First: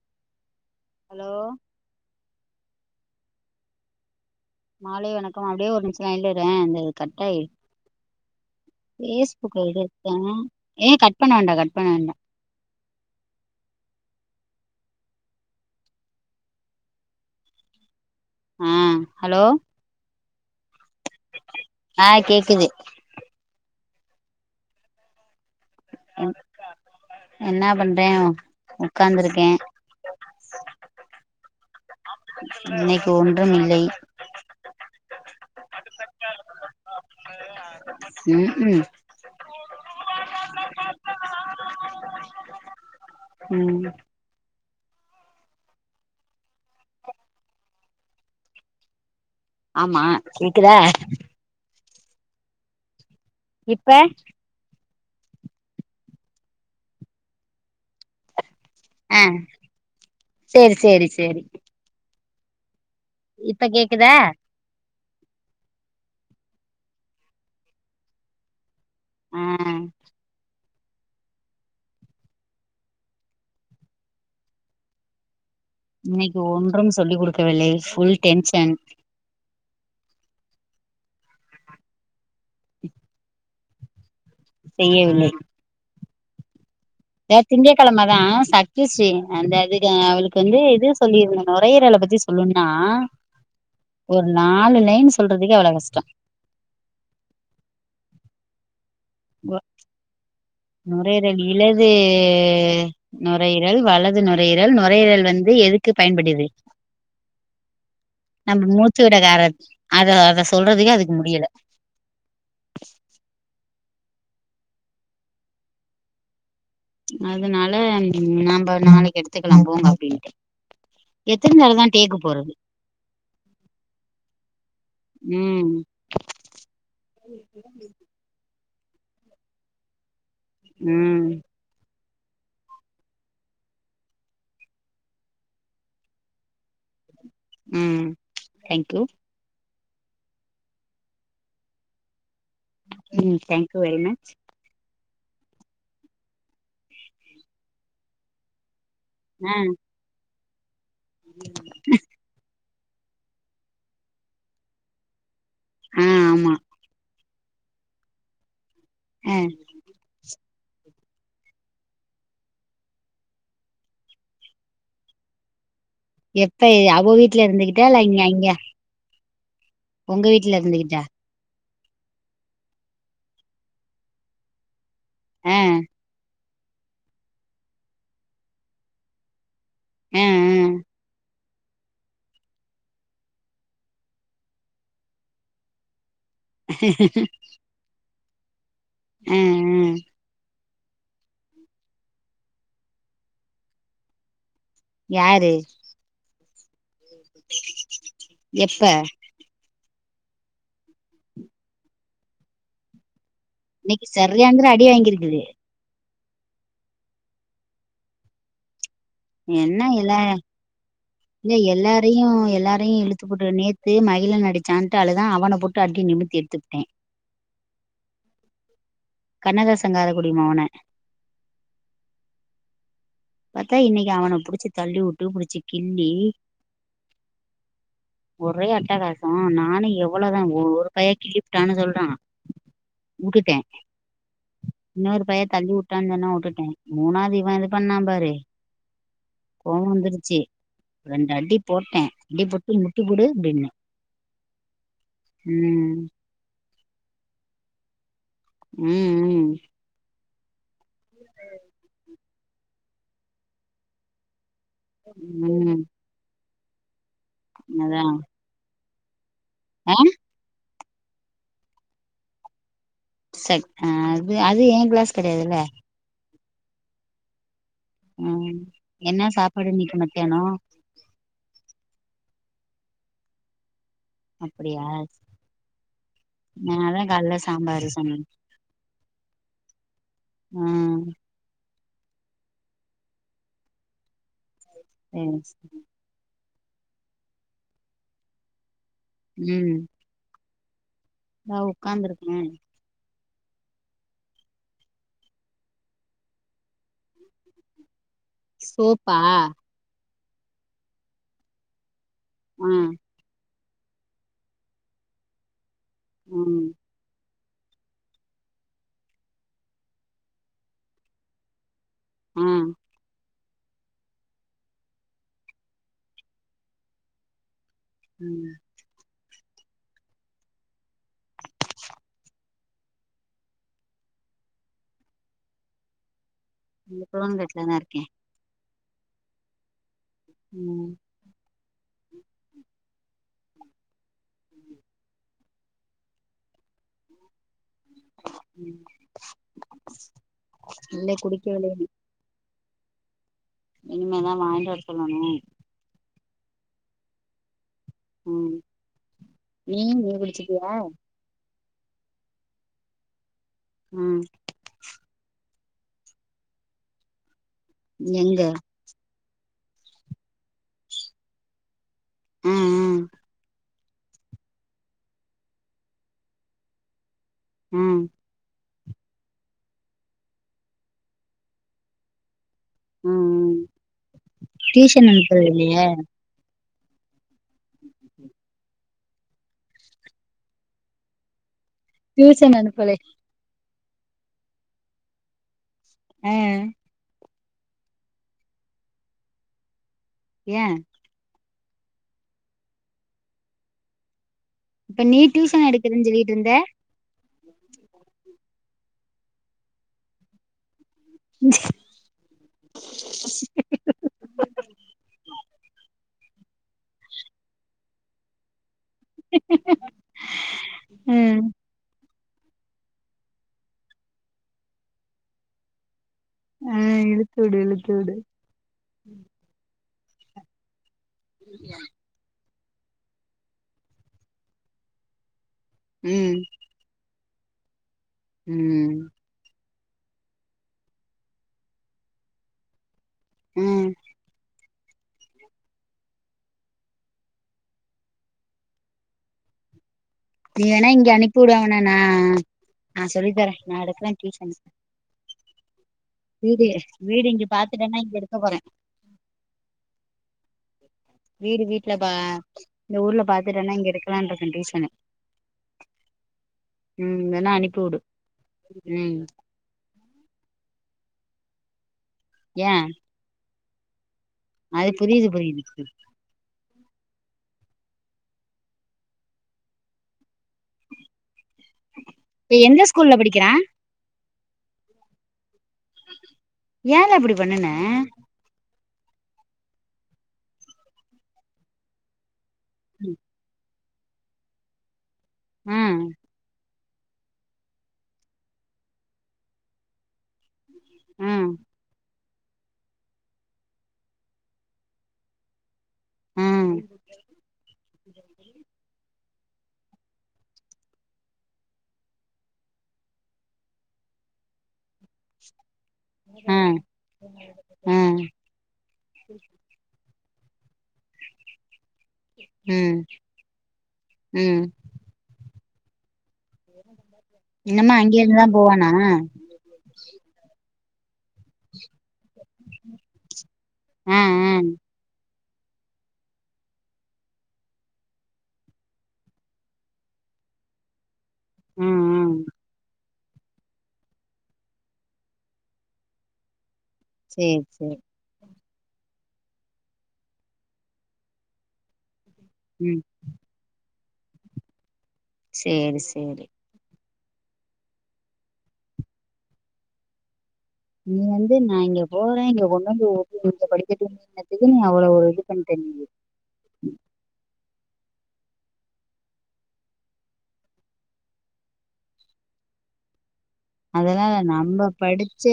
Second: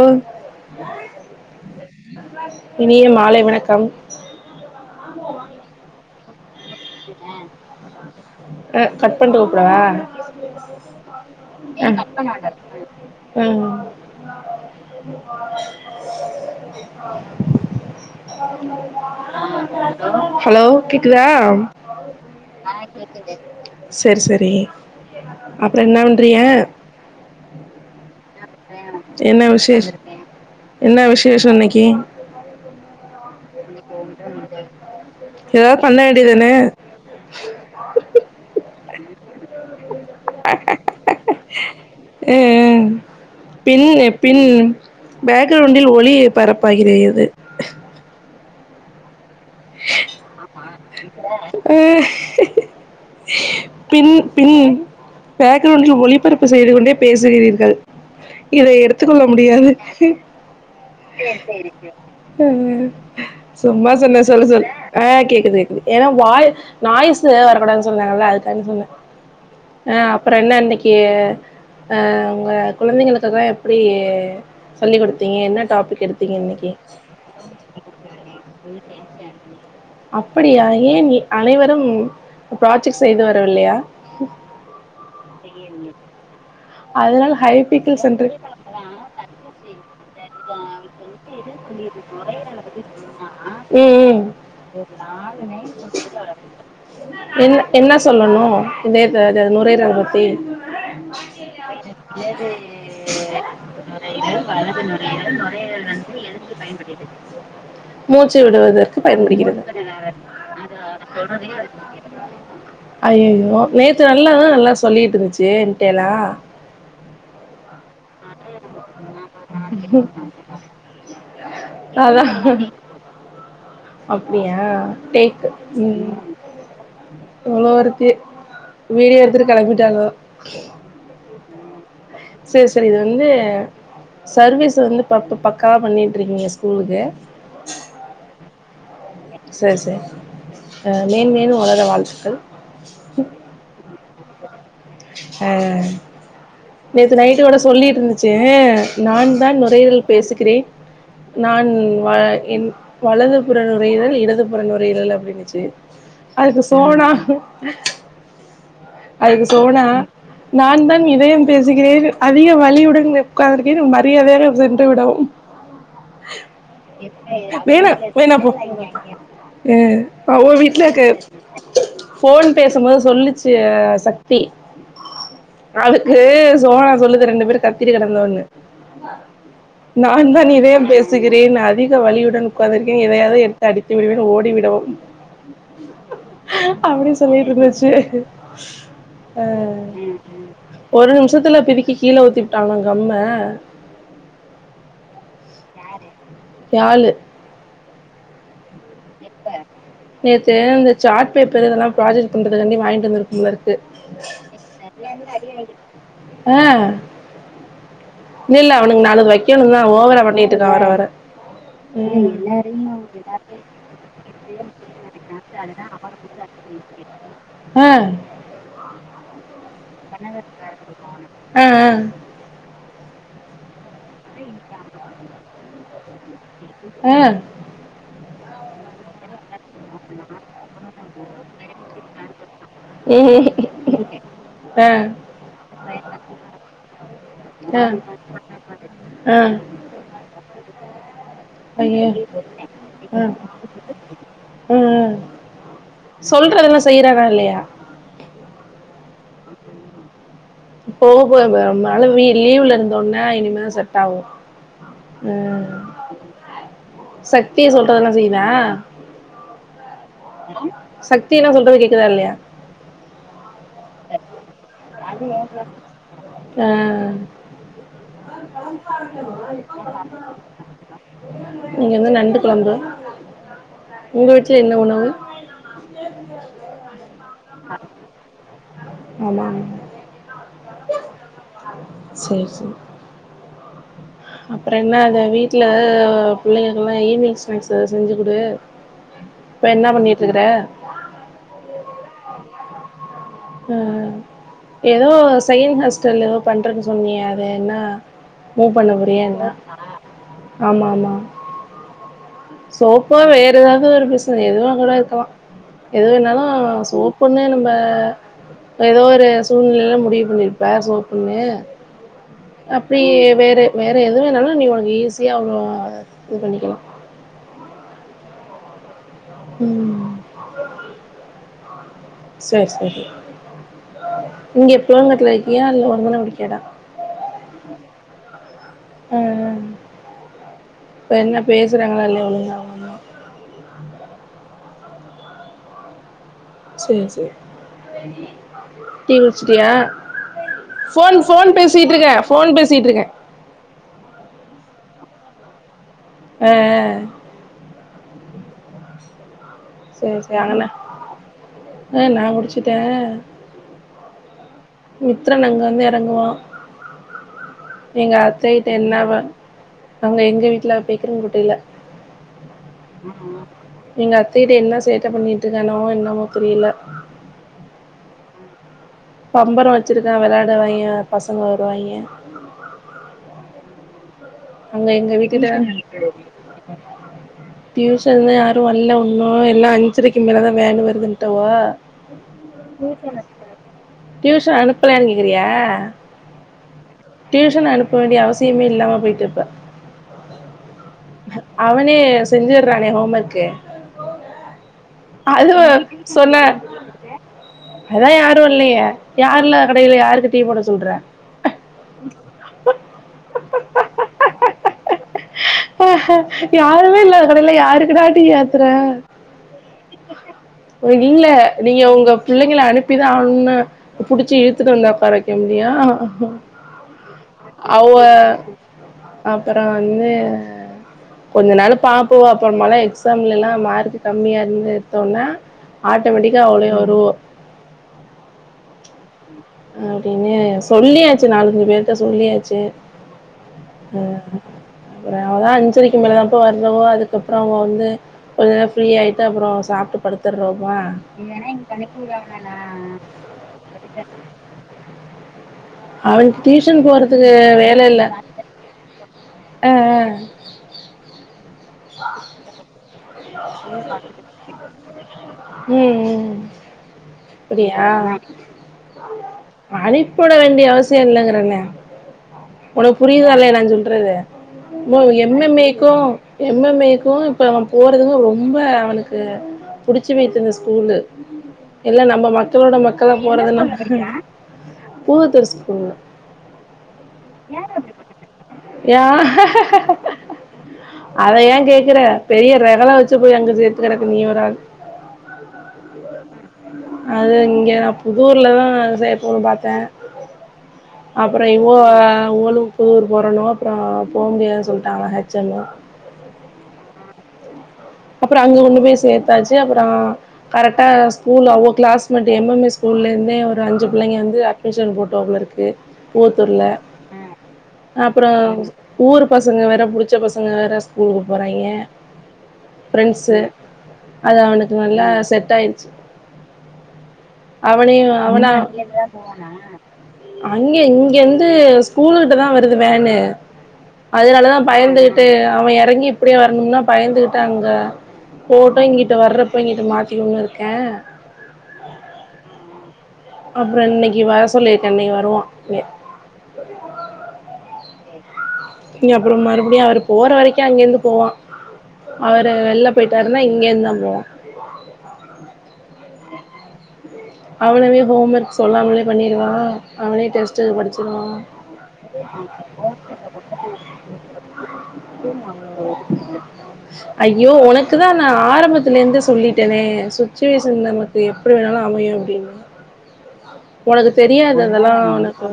உ ஹலோ இனிய மாலை வணக்கம் மாலை வணக்கம் அப்டியே ஒரு நிமிஷோ லைன்ல இரே இந்த அ கட் பண்ட்டு பேஸ்புக்ல கூப்டவா எது இருக்கே ஏ கட் பண்ண வேண்டா கட் பண்ண வேண்டா அ ம் [unintelligible] ஆ ஹலோ ஹலோ கேக்குதா ஆ கேக்குது சரி சரி அப்புறோ என்ன பண்றீய என்- என்ன பண்றே என்ன உக்காந்துருக்கே விசேஷ என்ன விசேஷோ இன்னைக்கு இன்னைக்கு ஒன்றும் இல்லை ஏதாது பண்ண வேண்டிதான ம் ம் அ பின் ம் பின் பேக்கிரவுண்டில் ஒளி பரப்பாகிறறது ஆமா ஆமா கேக்குதா அ இப்ப பின் பின் பேக்கிரவுண்டில் ஒளிபரப்பு செய்து கொண்டே பேசுகிறீர்கள் இதை எடுத் எத்து கொள்ள ஆ முடியாது சி சேரி சேரி சேரி அ அ இப்ப சும்மா கேக்குதா சொன்னே சொல் ஆ கேக்குது கேக்குது ஏனா வாய்ஸ் நாய்ஸ்சு வரக்கூடாது சொன்னாங்கல்ல அதுக்காண்டி சொன்னே ஆ அ அப்றோ என்ன இன்னைக்கி கியே அ அ உங்க கொழந்தைங்களுக்குகாக எப்டி சொல்லி குடுத்தீங்க என்ன டாபிக் எடுத்தீங்க இன்னைக்கி கவலை ஃபுல் டென்ஷன் அப்டியா ஏன் இ அனைவரும் ப்ராஜெக்ட் செய்து வரவில்லையா செய்யவில்லை அதனால த திங்க ஹைபிக்கிள் கெழம தா சென்டர் சக்திஶ்ரீ அந்த இதுக்கு அவளுக்கு வந்து இது சொல்லிருந்தே நொரயீரல பத்தி சொல்லுன்னா ம் ஒரு நாலு லைன் சொல்றதுக்கே ம் அவ்ளோ கஷ்டோ என்ன என்ன சொல்லணு இதயத்த இத நொரயீரல பத்தி நுரையீரல் இலது இடது வலது நுரையீரல் நுரையீரல் வலது நுரையீரல் வந்து நுரையீரல் அது எதுக்கு பயன்படுது எதற்கு பயன்படுகிறது மூச்சு நம்ம விடுவதற்கு மூச்சு விட கார பயன்படுகிறது அத அத சொல்றதுக்கே அதுக்கு முடியல ஐ ஐ யோ நேத்து நல்லாதா நல்லா சொல்லிட்டு இருந்துச்சு என்டேலா அதனால எனக்கு இன்னிக்கி நாம் பா நாளைக்கி எடுத்துக்கலா போங்க அப்டின்ட்டே எத்தன நாள் தா டேக்கு போறது அப்டியா டேக் ம் இவ்ளோ ருக்கு வீடியோ எடுத்துட்டு கெளம்பிட்டாங்கோ ம் செரி செரி இது வந்து சர்வீஸ் வந்து ப பக்காவா பண்ணிட்டு இருக்கீங்க ஸ்கூலுக்கு ம் தேங்க்யூ செரி சே அ மேன் மேலு வளர வாழ்த்துக்கள் ம் தேங்க்யூ வெரி மச் ஹ நேத்து நைட்டு கூட சொல்லிட்டு இருந்துச்சு நான் ஆ தான் நொரையீரல் பேசுகிறேன் நான் என் வலது புற நுரையீரல் இடது புற நுரையீரல் அப்டின்னுச்சு ஆ து ஆமா அதுக்கு சோனா ஆ அதுக்கு சோனா நான் தான் இதயம் பேசுகிறேன் அதிக வலியுடன் உட்காந் திருக்கேன் மரியாதையாக சென்றுவிடவும் எப்ப அவ வீட்ல இருந்துகிட்டா வேணா இல்ல இங்க இங்க வேணாப்போ ஹ உங்க அவ வீட்ல இருந்துகிட்டா இருக்கு ஃபோன் பேசும்போது சொல்லுச்சு சக் தி ஆ ஆளு இ சோனா சொல்லுது ரெண்டு பேர் கத்தி கேடந்தொன்னு நா ஆ ஆ தான் இதயம் பேஸ் சுகிறேன் அதிக வலியுடன் உக்காந்துருகேன் எதையாது எடுத்து அடித்து விடுவேன் ஓடிவிடவும் அப்டி சொல்லிட்டு இருந்துச்சு ஆ ஆ அ ஒரு நிமிஷத்தில பிதிக்கி கீழ ஊத்திவிட்டாங்கா கம்ம யாரு யா ளு எப்ப நேத்து இந்த சாட் பேப்பர் இதெல்லா ப்ராஜெக்ட் பண்றது காண்டி வாங்கிட்டு வந்திருக்கு போல ரு இன்னைக்கி சரியாங்குர அடி வாங்கிருக்குது ஆ இல்லல்ல அவனுக்கு நாலுது வைக் வைக்கணு என்ன தா எல்லா ஓவரா பண்ணிட்டு இருக்கா வர வர த்து புட்டு நேத்து மகிழன் அடிச்சான்ட்டு அழுதா அவன போட்டு அடி நிமித்தி எடுத்துப்புட்டே அ கண்ணதாசன் காரக்குடி மவன அ அ பாத்தா இன்னைக்கு அவன புடிச்சு தள்ளி உட்டு புடிச்சு கிள்ளி அ ஒரே அட்டகா சோ நானு எவ்ளோ தா ஒ ஒரு பைய கிள்ளிபுட்டானு சொல்றா வுட்டுட்டே ம், இன்னொரு பைய தள்ளி வுட்டான் சொன்னா வுட்டுட்டே மூணாவது இவ இது ஆ பண்ணா பாரு ஆ ஆ கோவோ வந்துருச்சி ரெண்டு அடி போட்ட ஐயோ அடி போட்டு முட்டி போடு ம் அப்டின்ன ம் ம் ம் சொல்றதெல்லா செய்றானா இல்லையா ம் ம் போக போக அ மழ வி லீவ்ல இருந்தோன்ன இனிமே தா செட் ஆகு ம் சக்திய அதா சொல்றதெல்லா செய்தா ஆ சக்தி என்ன சொல்றது கேக்குதா இல்லியா சக் அ அது அது ஏங் க்ளாஸ் கெடையாதுல்ல ஆ ஆ ம் [inaudible] என்ன சாப்பாடு இன்னைக்கு மத்தியானோ இன்னைக்கு வந்து நண்டு குழம்பு உங்க வீட்ல என்ன அப்டியா உணவு நா அதா கால்ல சாம்பாரு சொன்னே ஆமாமா அ சேர் சேர் அப்றோ என்ன அத சேரி வீட்ல சேரி அ பிள்ளைங்ளுக்கெல்லா ஈவி்னிங் ஸ்நாக்ஸ் எதா செஞ்சு குடு இப்ப என்ன பண்ணிட்டு இருக்ற நா உக்காந்ரு ம் ம் ஏதோ சயின் ஹஸ்டல் ஏதோ பண்றன் சொன்னியே அது என்னா மூ பண்ண சோப்பா போறியா என்ன ஆமா ஆமா ஆ சோப்பா வேறு ஏதாது ஒரு பிசன எதுவா கூட இருக்கலா எதுவேணாலு ம் சோப் புனு நம்ப ஏதோ ஒரு சூழ்நிலல முடிவு பண்ணிருப்ப சோப்புன்னு ஆ அப்டியே வேறு வேறு எது வேணாலு நீ உனக்கு ஈஸியா அவ்ளோ இது பண்ணிக்லா ம் ம் செர் செரி நீங்க புளங்கட்ல இருக்கியா இல்ல ஒரு தனகுடிகேடா இங்க புளங்கட்ல தா இருக்க அ அ ம் இப்ப என்ன பேசுறாங்ளா இல்லயா ஒழுங்கா அம்மா சொல்லுச்சு டீ குடிச்ட்டியா இல்ல போன் குடிக்கவில்லை பேசிட்டு இருக்க இனிம தா வாங்ட் வர சொல்லணு அ அ ம் நீ நீ சேரி சேரி அங்கன குடிச்சிட்டியா அ நா முடுச்சுட்டே ம் மித்ரன் அங்க வந்து எறங்குவா எங்க அத்தைட்ட என்னவா அவுங்க எங்க வீட்ல பேக்றிங் கொட்ட இல்ல ஆ ஆ எங்க அத்தைட்ட என்ன சேட்ட பண்ணிட்டு இருக்கானோ என்னமோ தெரில ம் பம்பரோ வச்சிருக்கா வெளயாடவாங்கெ பசங்க வருவாங்கே ம் ம் அங்க எங்க வீட்டுட்ட டியூஷன் தா யாரு வல்ல உன்னு எல்லா அஞ்சரைக்கு மேல தா வேனு வருதுன்டாவோ டியூஷன் அனுப்பல டியூசன் அனுப்பலயான் கேக்றியா அ டியூஷன் அனுப்ப வேண்டிய அவசியமே இல்லாம போயிட்டு இருப்ப ஏ அவனே செஞ்சுறானே ஹோம் ஒர்க்கு இப்ப நீ அதுவ டியூஷன் எடுக்குறேன்னு சொல்லிட்டு சொன்ன இருந்த அதா யாரு இல்லயே யாரு இல்லாத கடைல யாருக்கு டீ போட சொல்ற ம் யாருமே இல்லாத கடைல யாருக்குடா டீ ஆத்துர இது இல்ல ம் நீங்க உங்க பிள்ளைங்கள அனுப்பிதா அவணுனு புடுச்சி இழுத்துட்டு வந்தா உக்கார வெக்க முடியு ஆ இழுத்து விடு அவ இழுத்து விடு அப்பறொ வந்து கொஞ்சொ நாள் பாப்போ அப்பறொமாலா எக்ஸாம்லலா மார்க் கம்மியா இருந்து எடுத்தோனா ம் ஆட்டோமெட்டிக்கா அவளே வருவா ம் அப்டின்னு சொல்லியாச்சு நாலஞ்சு பேர்ட்ட சொல்லியாச்சு ம் அப்பறொ அவதா அஞ்சரக்கி மேலதான்ப்பா வர்றவோ அதுக்கப்றொ அவுங்க வந்து கொஞ்ச நேரொ ஃப்ரீ ஆயிட்டு அப்பறொ சாப்ட்டு நீ படுத்துறோமா வேணா இங்க அனுப்பி விடு அவன நா நா சொல்லி தரேன் நா எடுக்குறே டியூஷன்ஸ் அவனுக்கு டியூஷன் வீடு போறதுக்கு இங்க வேல பாத்துட்டேன்னா இல்ல இங்க எடுக்க போறேன் அ அ வீடு வீட்ல பா இந்த ஊர்ல பாத்துட்டேனா இங்க எடுக்கலான் இருக்கே டியூஷனு ம் ம். ம் வேனா அனுப்பி வுடு அனுப்பி வுட வேண்டிய அவசியொ இல்லெங்கறானேன ஏ உனக் புரியுதா இல்லையா நா சொல்றது அது மோ புரியுது எம் எம் ஏ புரியுது க்கு எம் எம் ஏ க்கு இப்ப போறது ரொம்ப அவனுக்கு புடுச்சு போயிச்சு அந்த ஸ்கூலு எல்லா நம்ம இப்ப மக்களோட எந்த ஸ்கூல்ல மக்களா படிக்கிறா போறது பூ தெரி ஸ்கூல்ல ஏல அப்டி பண்ணுன ஏ அத ஏ கேக்குற பெரிய ரகல ம் வச்சு போய் அங்க சேத்து கெடக்கு நீ ஒரு ஆளு ம் அது இங்க நா புதூர்லதா சேப்போன் பாத்தே அப்பறொ ம் இவோ இவ்களு ஊர் போரணு அப்புறோ போ முடியாதுன் சொல்ட்டாங்க ஹெச் எம்லா ம் அப்புறோ அங்க கொண்டு போய் சேத்தாச்சு அப்புறோ கரெக்ட்டா ஸ்கூல்லாவோ கிளாஸ்மேட் எம் எம் ஏ ஸ்கூல்ல இருந்தே ஒரு அஞ்சு பிள்ளைங்க வந்து அட்மிஷன் போட்டு வந்திருக்கு பூத்தூர்ல ம் அப்புறோ ஊரு பசங்க வேற புடிச் ச்ச பசங்க வேற ஸ்கூலுக்கு போறாய்ங்க ம் ஃப்ரெண்ட்ஸு அது ம் அவனுக்கு நல்லா செட் ஆயிடுச்சு ஏ ந அவனே அவனா அங்கே இங்கேந்து ஸ்கூலு கிட்ட தா வருது வேனு ஆ ஆ அதனாலதா பயந்து ட்டு அவன் எறங்கி இப்படே வரணும்னா பயந்துகிட்டு அங்க போட்டு இங்கிட்ட வர்றப்ப இங்கிட்டு மாத்திக்குனு இருக்க ம் ம் அப்புறோ இன்னைக்கு வர சொல்லி இருக்க இன்னைக்கு வருவா சேரி சேரி இனி அப்புறோ மறுபடியு அவர் போற வரைக்கு அங்க இருந்து போவா அவரு வெள்ல ம் போயிட் டாருனா இங்க இருந்தா போவா சேரி சேரி அவனாவே ஹோம் ஒர்க் சொல்லாமலே பண்ணிடுவா அவனே டெஸ் ட்டுக்கு நீ படிச்சிருவா வந்து நா இங்க போறே இங்க கொண்டு வந்து வுடு இங்க படிக்கட்டுன்னதுக்கு ஓ ஓ உம் ஐயோ உனக்குதா நா ஆரம்பத்துல இருந்தே சொல்லிட்டேனே சுச்சுவேஷன் நமக்கு எப்டி வேணாலு அமையு [inaudible] ஒனக்கு அதனால தெரியாது நம்ம அதல்லா ஒனக்கு படிச்ச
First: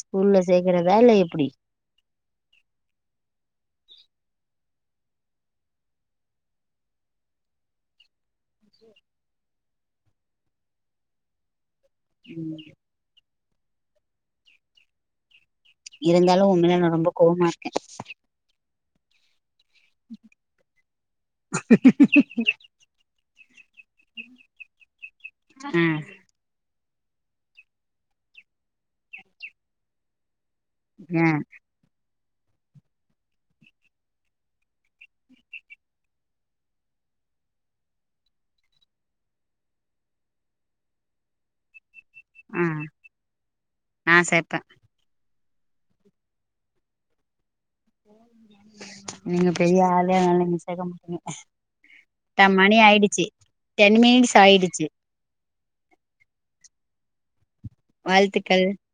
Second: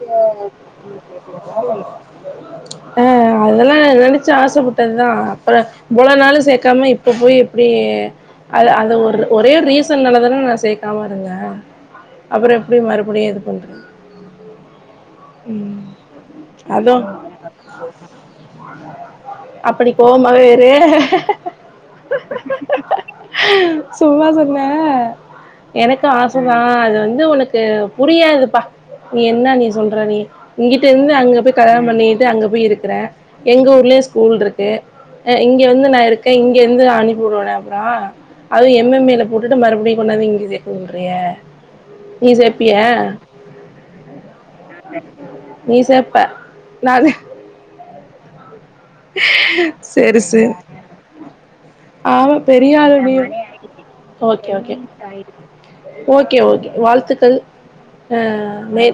ஸ்கூல்ல சேக்கறதா இல்ல எப்டி அ அதெல்லா நா நெனைச்சு ஆசப்பட்டதுதா அப்பறோ இவ்ளோ நாளு சேக்காம இப்ப போய் எப்படிய அல அது ஒரு ஒரே ரீசன்னாலதான நா‌ சேக் காம இருந்த அப்புறோ எப்படி மறுபடியு இது பண்றதே ம் இருந்தாலு உன் மேல நா ரொம்ப கோவமா இருக்கே அப்ப நீ கோவமாவே இரு சும்மா சொன்ன ஆ எனக்கு ஆச தா அது வந்து உனக்கு புரியாதுப்பா நீ என்ன நீ சொல்ற நீ இங்கிட்டு இருந்து ஆ அங்க போய் கல்யாணம் பண்ணிட்டு அங்க போய் இருக்கற எங்க ஊர்லேயு ஸ்கூல்ருக்கு அ இங்க வந்து நா இருக்க இங்க வந்து நா அனுப்பி உடுவனா அப்புறோ அது எம் எம் ஏல போட்டுட்டு மறுபடியு கொண்டாந்து இங்க சே சொல்றியா நீ ஆ சேப்பியா நா சேப்பே நீ சேப்ப நா சே ஆஹ் நீங்க பெரிய ஆளு அதனால நீங்க சேக்க மாட்டீங்க ஆமா பத்தா பெரிய மணி ஆளுடி ஆயிடுச்சு டென் மினிட்ஸ் ஓகே ஓகே ஆயிடுச்சு ஓகே ஓகே வாழ்த்துக்கள் அ வாழ்த்துக்கள் மே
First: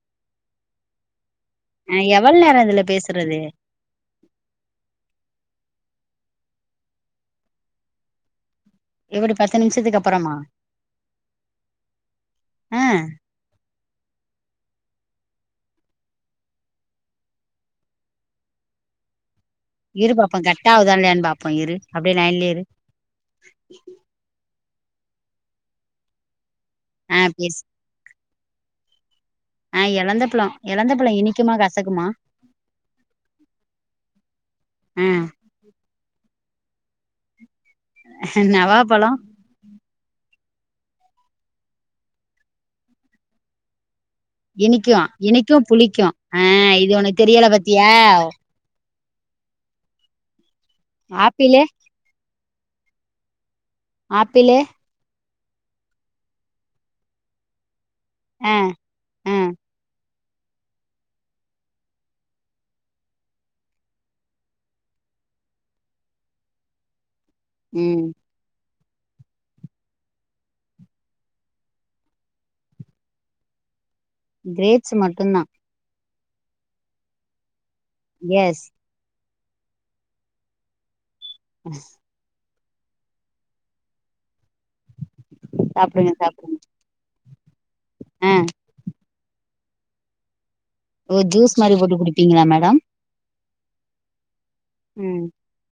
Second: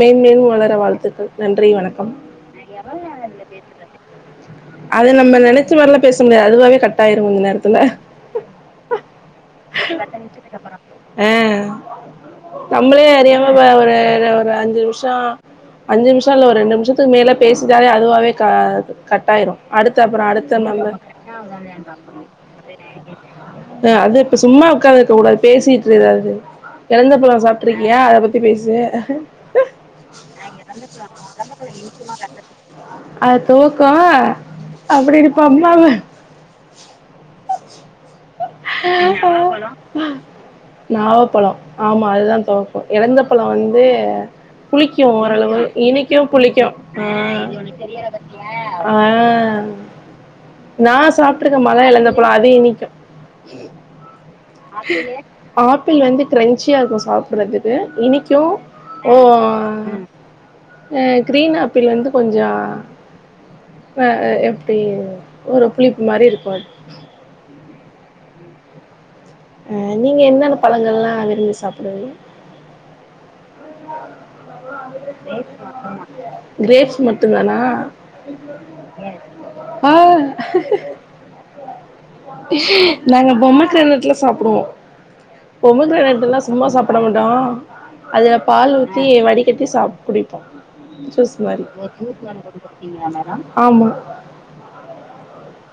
மென்மேலும் வளர வாழ்த்துக்கள் நன்றி ஆ வணக்கம் எவ்வளவு நேரம் இதுல பேசுறது அது நம்ம நெனச்ச மாதிரிலாம் பேச முடியாது அதுவாவே கட் ஆயிரும் கொஞ்சோ நேரத்துல எப்டி பத்து நிமிஷத்துக்கு அப்புறமா ஆ ஆ நம்மளே அறியாம அ ஒரு ஒரு அஞ்சு நிமிஷம் அஞ்சு நிமிஷம் இல்ல ஒரு ரெண்டு நிமிஷத்துக்கு மேல பேசிட்டாலே அதுவாவே கட் ஆயிரும் அடுத்த இரு அப்ரோ பாப்போ அடுத்த கட் நம்ம ஆவுதா இல்லையான்னு பாப்போ இரு அப்டியே லைன்லயே இரு அது இப்ப சும்மா உட்காந்துருக்க கூடாது பேசிட்டு இரு ஏதாவது எழந்த ஆ பழம் பேசு சாப்பிட்டுருக்க ஏன் அத பத்தி பேசு ஆ எலந்தப்பழோ எலந்தப்பழோ இனிக்குமா கசக்குமா அதும் இருக்கும் ஆ அப்டி இருப்போ அம்மாவ நவாப்பழோ ஹ நாவப்பழம் ஆமா அதுதா துவக்கும் எழந்த பழம் வந்து இனிக்கு புளிக்கும் இனிக்கு ஓரளவு புளிக்கு இனிக்கும் ஆ புளிக்கும் இது ஆ உனக்கு தெரியல பாத்தியா ஆ நான் ஆப்பிளு சாப்பிட்டுருக்கேன் மழ எழந்த பழம் அதும் இனிக்கும் ம் ஆப்பிளு ஆப்பிள் வந்து கிரஞ்சியா இருக்கும் சாப்பிடறதுக்கு இனிக்கும் ஆ ஓ ஆ கிரீன் ஆப்பிள் வந்து கொஞ்சோ எப்படி ஒரு புளிப்பு மாதிரி இருக்கும் அது ம் ஆ நீங்க என்னென்ன பழங்கள்லாம் விரும்பி சாப்பிடுவீங்க கிரேப்ஸ் மட்டும் தான் கிரேப்ஸ் மட்டும் தான எஸ் ஹ ம் நாங்க பொமி கிராண்ணட் சாப்பிடுவோம் பொமி சாப்டுங்க கிராண்ணட் எல்லா சாப்டுங்க சும்மா சாப்டுவோம் சப்பிட மாட்டோ ஆ அதுல பால் ஊத்தி வடி கட்டி சாப்ப குடிப்போம் ஓ ஜூஸ் மாரி போட்டு குடிப்பீங்களா மேடம் ஆமா ம்